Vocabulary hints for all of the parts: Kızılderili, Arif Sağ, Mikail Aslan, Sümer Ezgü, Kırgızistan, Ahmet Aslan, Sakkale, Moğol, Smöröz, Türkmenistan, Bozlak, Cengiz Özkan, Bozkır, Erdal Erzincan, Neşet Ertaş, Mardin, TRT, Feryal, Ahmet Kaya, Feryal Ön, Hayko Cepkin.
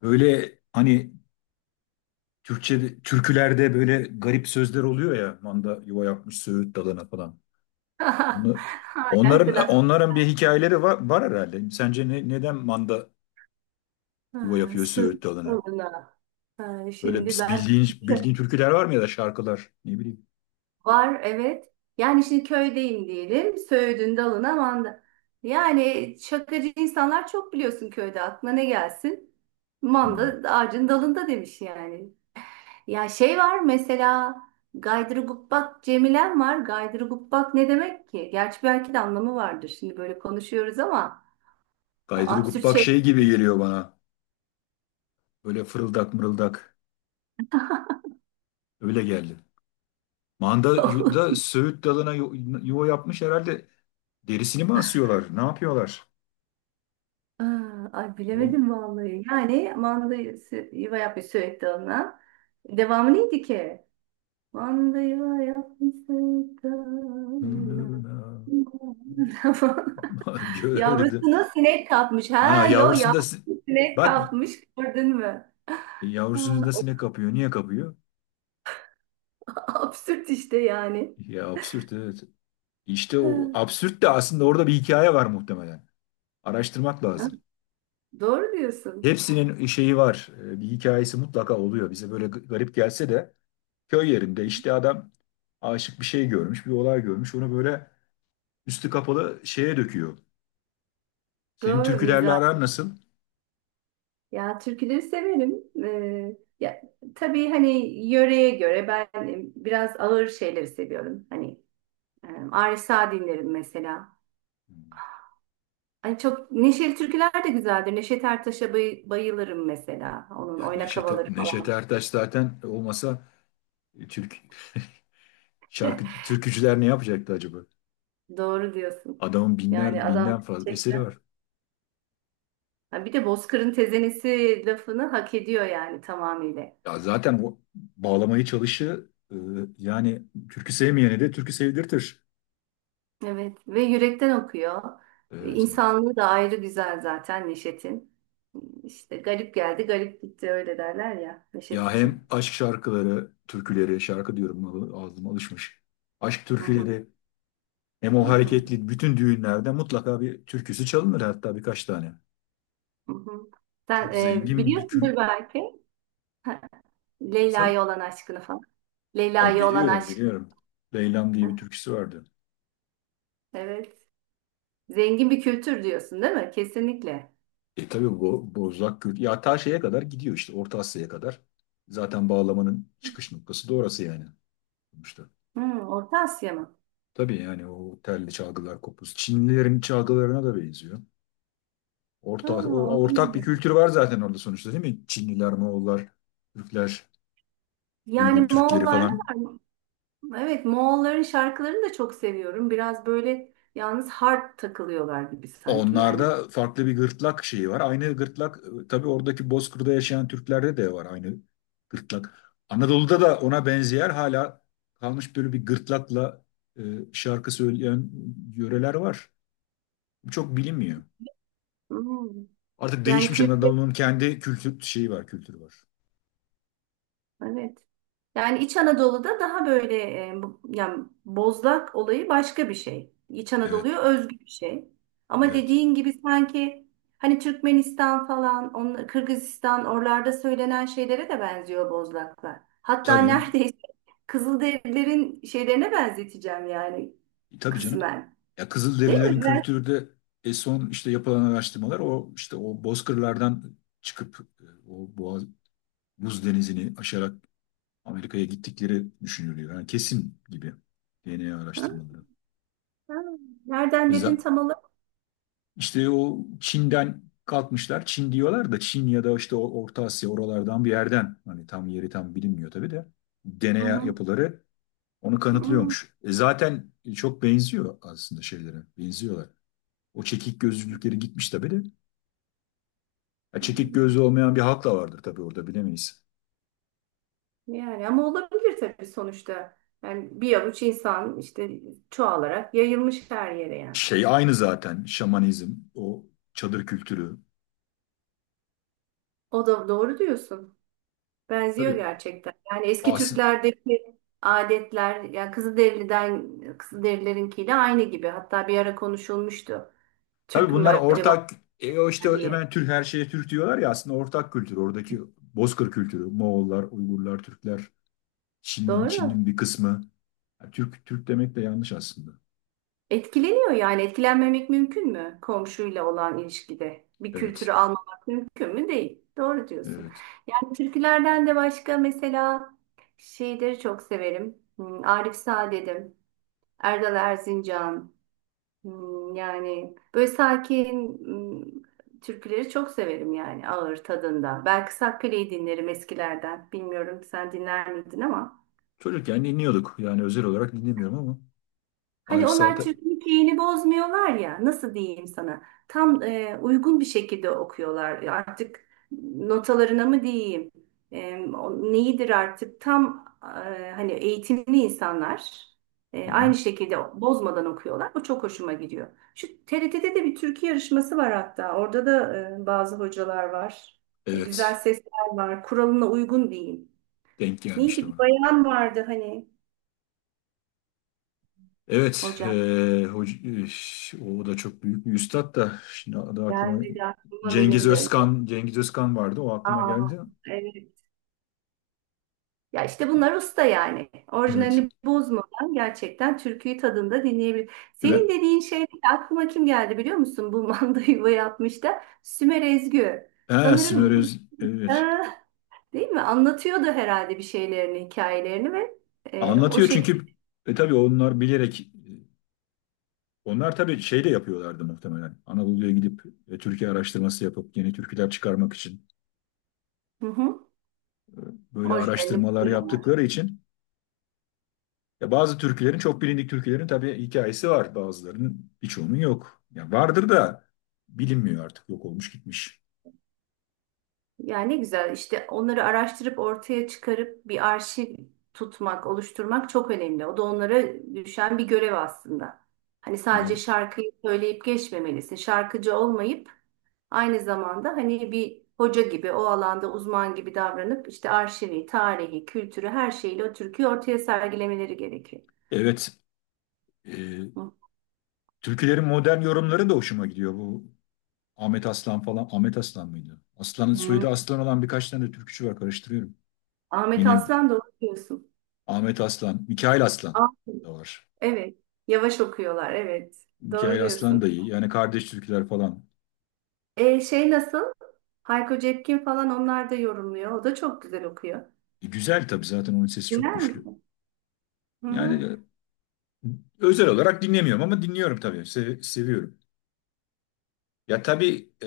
Öyle hani Türkçe türkülerde böyle garip sözler oluyor ya, manda yuva yapmış söğüt dalına falan. Onu Hala onların telaş. onların bir hikayeleri var herhalde. Sence neden manda yuva Ha, yapıyor söyle söğüt dalına? bana. Ha, Böyle şimdi biz ben bildiğin türküler var mı ya da şarkılar, ne bileyim. var evet. Yani şimdi köydeyim diyelim. Söğüdün dalına manda. Yani şakacı insanlar çok biliyorsun köyde. Aklına ne gelsin? Hmm. Manda ağacın dalında demiş yani. Ya şey var mesela Gaydırgubbak Cemilen var. Gaydırgubbak ne demek ki? Gerçi belki de anlamı vardır. Şimdi böyle konuşuyoruz ama Gaydruguk absürt bak şey. şey gibi geliyor bana. Böyle fırıldak mırıldak öyle geldi. Manda yu- da söğüt dalına yuva yapmış herhalde. Derisini mi asıyorlar? Ne yapıyorlar? Aa, ay O bilemedim vallahi. Yani yuva yapmış sürekli ona. Devamı neydi ki? Manda yuva yapmış sürekli ona. gördüm. Yavrusuna sinek kapmış. Ha Ha yo yavrusunda si- yavrusu sinek Bak, kapmış gördün mü? Ha, yavrusunu da o da sinek kapıyor. Niye kapıyor? absürt işte yani. Ya absürt, evet. İşte Ha, o absürt de aslında orada bir hikaye var muhtemelen. Araştırmak ha, lazım. doğru diyorsun. Hepsinin şeyi var. Bir hikayesi mutlaka oluyor. Bize böyle garip gelse de köy yerinde işte adam aşık bir şey görmüş, bir olay görmüş. Onu böyle üstü kapalı şeye döküyor. Senin Doğru türkülerle mizah. aran nasıl? Ya türküleri severim. Ya, tabii hani yöreye göre ben biraz ağır şeyleri seviyorum. Hani Arif Sağ dinlerim mesela. Hmm. Hani çok neşeli türküler de güzeldir. Neşet Ertaş'a bayılırım mesela. Onun Yani oynak Neşet, havaları Neşet falan. Ertaş zaten olmasa e, Türk, şarkı türkücüler ne yapacaktı acaba? Doğru diyorsun. Adamın Yani binler, adam binden fazla eseri gerçekten. var. Ha, bir de Bozkır'ın tezenesi lafını hak ediyor yani tamamıyla. Ya zaten o bağlamayı çalışı yani türkü sevmeyene de türkü sevdirtir. Evet ve yürekten okuyor. Evet, evet. İnsanlığı da ayrı güzel zaten Neşet'in. İşte garip geldi, garip gitti öyle derler ya Neşet Ya için. hem aşk şarkıları, türküleri, şarkı diyorum, ağzıma alışmış. Aşk Hı hı, türküleri, hem hı o hı, hareketli, bütün düğünlerde mutlaka bir türküsü çalınır, hatta birkaç tane. hı hı. Sen Çok zengin bir biliyorsundur belki, ha, insan, Leyla'ya olan aşkını falan. ama Leyla'ya olan biliyorum aşk. biliyorum. Leylam Hı, diye bir türküsü vardı. evet. Zengin bir kültür diyorsun değil mi? Kesinlikle. E tabii bu Bozlak Kürt ya ta şeye kadar gidiyor, işte Orta Asya'ya kadar. Zaten bağlamanın çıkış noktası da orası yani. İşte. Hı, Orta Asya mı? Tabii yani o telli çalgılar, kopuz. Çinlilerin çalgılarına da benziyor. Ha, onu Ortak bir bilmiyorum. kültür var zaten orada sonuçta, değil mi? Çinliler, Moğollar, Türkler, Yani Uygur Türkleri Moğollarla falan. var mı? Evet, Moğolların şarkılarını da çok seviyorum. Biraz böyle yalnız hard takılıyorlar gibi sanki. Yani Onlarda farklı bir gırtlak şeyi var. Aynı gırtlak, tabii oradaki Bozkır'da yaşayan Türklerde de var aynı gırtlak. Anadolu'da da ona benzeyen hala kalmış, böyle bir gırtlakla e, şarkı söyleyen yöreler var. Bu çok bilinmiyor. hmm, Artık yani değişmiş, kültür, Anadolu'nun kendi kültür şeyi var, kültürü var. evet. Yani İç Anadolu'da daha böyle, yani bozlak olayı başka bir şey. İç Evet, Anadolu'ya özgü bir şey. Ama evet. dediğin gibi sanki hani Türkmenistan falan, onlar, Kırgızistan oralarda söylenen şeylere de benziyor bozlaklar. Hatta Tabii, neredeyse Kızılderililerin şeylerine benzeteceğim yani tabii canım. kısmen. Ya Değil Kızılderililerin mi? kültürü de son işte yapılan araştırmalar, o işte o Bozkırlardan çıkıp o Boğaz, Buz Denizi'ni aşarak Amerika'ya gittikleri düşünülüyor. Yani kesin gibi, DNA Ha, araştırmaları. ha. Nereden dedin Bizzat tam olarak? işte o Çin'den kalkmışlar. Çin diyorlar da, Çin ya da işte o Orta Asya, oralardan bir yerden. Hani tam yeri bilinmiyor tabii de. Hı DNA hı. yapıları onu Hı. kanıtlıyormuş. E zaten çok benziyor aslında şeylere. Benziyorlar. O çekik gözlülükleri gitmiş tabii de. Ya çekik gözlü olmayan bir halk da vardır tabii orada, bilemeyiz. Yani ama olabilir tabii sonuçta. Yani bir avuç insan işte çoğalarak yayılmış her yere yani. Şey aynı zaten, şamanizm, o çadır kültürü. O da doğru diyorsun. Benziyor Tabii. gerçekten. Yani eski As Türklerdeki adetler ya Kızılderililerinkiyle aynı gibi. Hatta bir ara konuşulmuştu. tabii Türk mü bunlar acaba ortak, o işte diye. hemen Türk, her şeye Türk diyorlar ya, aslında ortak kültür oradaki Bozkır kültürü, Moğollar, Uygurlar, Türkler, Çin'in Doğru. Çin'in bir kısmı. Ya Türk demek de yanlış aslında. Etkileniyor yani etkilenmemek mümkün mü komşuyla olan ilişkide? Bir kültürü Evet. almamak mümkün mü? Değil. Doğru diyorsun. Evet. Yani türkülerden de başka mesela şeyleri çok severim. Hmm, Arif Saadet'im, Erdal Erzincan. Hmm, yani böyle sakin hmm, türküleri çok severim yani ağır tadında. Belki Sakkale'yi dinlerim eskilerden. Bilmiyorum sen dinler miydin ama. Çocukken dinliyorduk. Yani özel olarak dinlemiyorum ama Hani Arif onlar Saat'e. Türk'ün keyini bozmuyorlar ya nasıl diyeyim sana, tam uygun bir şekilde okuyorlar. Ya artık notalarına mı diyeyim, o neyidir artık tam, hani eğitimli insanlar Hı aynı hı. şekilde bozmadan okuyorlar, bu çok hoşuma gidiyor. Şu TRT'de de bir türkü yarışması var, hatta orada da bazı hocalar var. E, güzel Evet. sesler var, kuralına uygun diyeyim. Denk gelmişti Neydi, bir ona. bayan vardı hani Evet. Hocam, hoc- e, O da çok büyük bir üstad da, şimdi adı aklıma gelmedi aklıma Cengiz benim de. Özkan Cengiz Özkan vardı. O aklıma Aa, geldi. evet. Ya işte bunlar usta yani. Evet. Orijinalini bozmadan gerçekten türküyü tadında dinleyebilir. Ve Senin dediğin şey aklıma kim geldi biliyor musun? Bu manda yuva yapmış da Sümer Ezgü. ha, Sanırım bu, Smöröz, evet. aa, değil mi? Anlatıyordu herhalde bir şeylerini, hikayelerini ve o Anlatıyor şekilde, çünkü tabii onlar bilerek, onlar tabii şey de yapıyorlardı muhtemelen. Anadolu'ya gidip Türkiye araştırması yapıp yeni türküler çıkarmak için, hı hı, e, böyle orijinalini araştırmalar buldu. yaptıkları için ya, bazı türkülerin, çok bilindik türkülerin tabii hikayesi var. Bazılarının, birçoğunun yok. Ya vardır da bilinmiyor artık, yok olmuş gitmiş. Ya ne güzel işte onları araştırıp ortaya çıkarıp bir arşiv tutmak, oluşturmak çok önemli. O da onlara düşen bir görev aslında. Hani sadece E, şarkıyı söyleyip geçmemelisin. Şarkıcı olmayıp aynı zamanda hani bir hoca gibi, o alanda uzman gibi davranıp işte arşivi, tarihi, kültürü her şeyle o türküyü ortaya sergilemeleri gerekiyor. evet, e, Hı. türkülerin modern yorumları da hoşuma gidiyor, bu Ahmet Aslan falan. Ahmet Aslan mıydı? Aslan'ın Hmm. soyadı Aslan olan birkaç tane de türkücü var, karıştırıyorum. Ahmet Yine Aslan da okuyorsun. Ahmet Aslan, Mikail Aslan Ah, da var. evet. Yavaş okuyorlar. Evet. Doğru Mikail Aslan diyorsun. da iyi. Yani kardeş türküler falan. E, şey nasıl? Hayko Cepkin falan, onlar da yorumluyor. O da çok güzel okuyor. E, güzel tabii, zaten onun sesi çok Dinler güçlü. misin? Hı Yani hı. Özel olarak dinlemiyorum ama dinliyorum tabii. Seviyorum. Ya tabii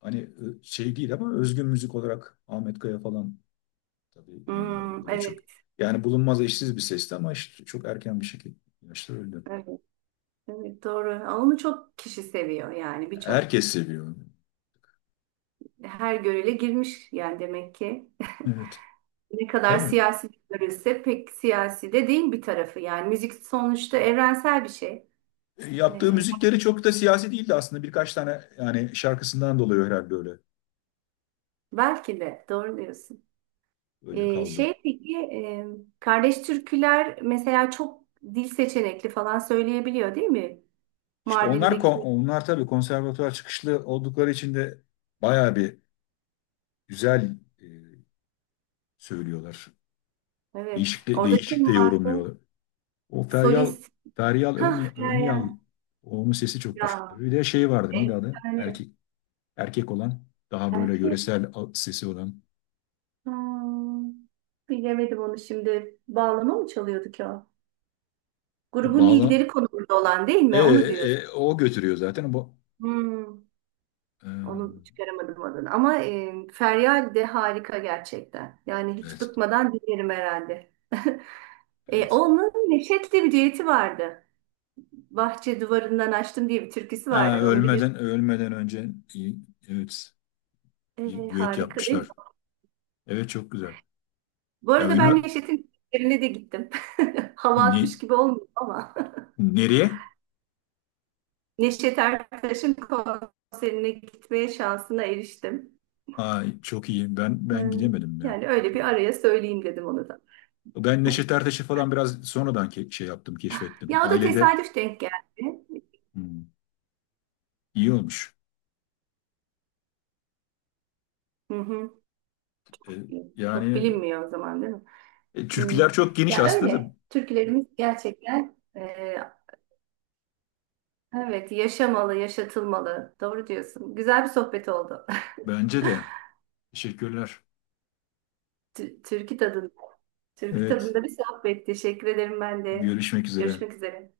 hani şey değil ama özgün müzik olarak Ahmet Kaya falan, tabii yani Hmm, o da çok. evet, Yani bulunmaz, eşsiz bir sesti ama işte çok erken bir şekilde yaşta öldü. evet, evet, doğru. Onu çok kişi seviyor yani, birçok Herkes seviyor onu. her görele girmiş yani demek ki. Evet. Ne kadar Tabii. siyasi görülse pek siyasi de değil bir tarafı, yani müzik sonuçta evrensel bir şey. E, yaptığı Ee, müzikleri çok da siyasi değildi aslında. Birkaç tane yani şarkısından dolayı herhalde öyle belki de doğru diyorsun. öyle kaldı. Şey peki, kardeş türküler mesela çok dil seçenekli falan söyleyebiliyor değil mi? İşte onlar Mardin'deki. onlar tabii konservatuvar çıkışlı oldukları için de bayağı bir güzel söylüyorlar. Evet. Değişik de, Orada kim değişik de vardı? yorumluyorlar. O Feryal, Solist. Feryal Hah Önyal, Meryem. onun sesi çok güçlü. Ya. Bir de şey vardı, neydi adı? Yani Erkek olan, daha böyle erkek. yöresel sesi olan, Hmm, bilemedim onu şimdi. Bağlama mı çalıyordu ki o? o Grubun lideri konumunda olan değil mi? Onu diyorsun. O götürüyor zaten bu, Hmm, e, onu çıkaramadım adını. Ama Feryal de harika gerçekten. Yani hiç evet. bıkmadan dinlerim herhalde. E, Evet. onun Neşet'le bir düeti vardı. Bahçe duvarından açtım diye bir türküsü Ha, vardı. Onu ölmeden bilirsin. ölmeden önce iyi, evet, iyi E, düet harika değil mi? yapmışlar. Evet, çok güzel. Bu Ya arada ben benim Neşet'in konserine de gittim. Hava ne, atmış gibi olmuyor ama. nereye? Neşet Ertaş'ın konserine gitmeye şansına eriştim. Ay çok iyi. Ben Ee, ben gidemedim ya. Yani öyle bir Gitmedim. araya söyleyeyim dedim onu da. Ben Neşet Ertaş'ı falan biraz sonradan keşfettim. Ya o da Ailede tesadüf denk geldi. hmm, iyi olmuş. Hı hı. E, Çok yani bilinmiyor o zaman değil mi? Hı. türküler çok geniş Ya aslında da, öyle. Türkülerimiz gerçekten, evet yaşamalı, yaşatılmalı. Doğru diyorsun. Güzel bir sohbet oldu. bence de. Teşekkürler. Türkü tadında. Türk Evet, tadında bir sohbet. Teşekkür ederim ben de. görüşmek üzere. Görüşmek üzere.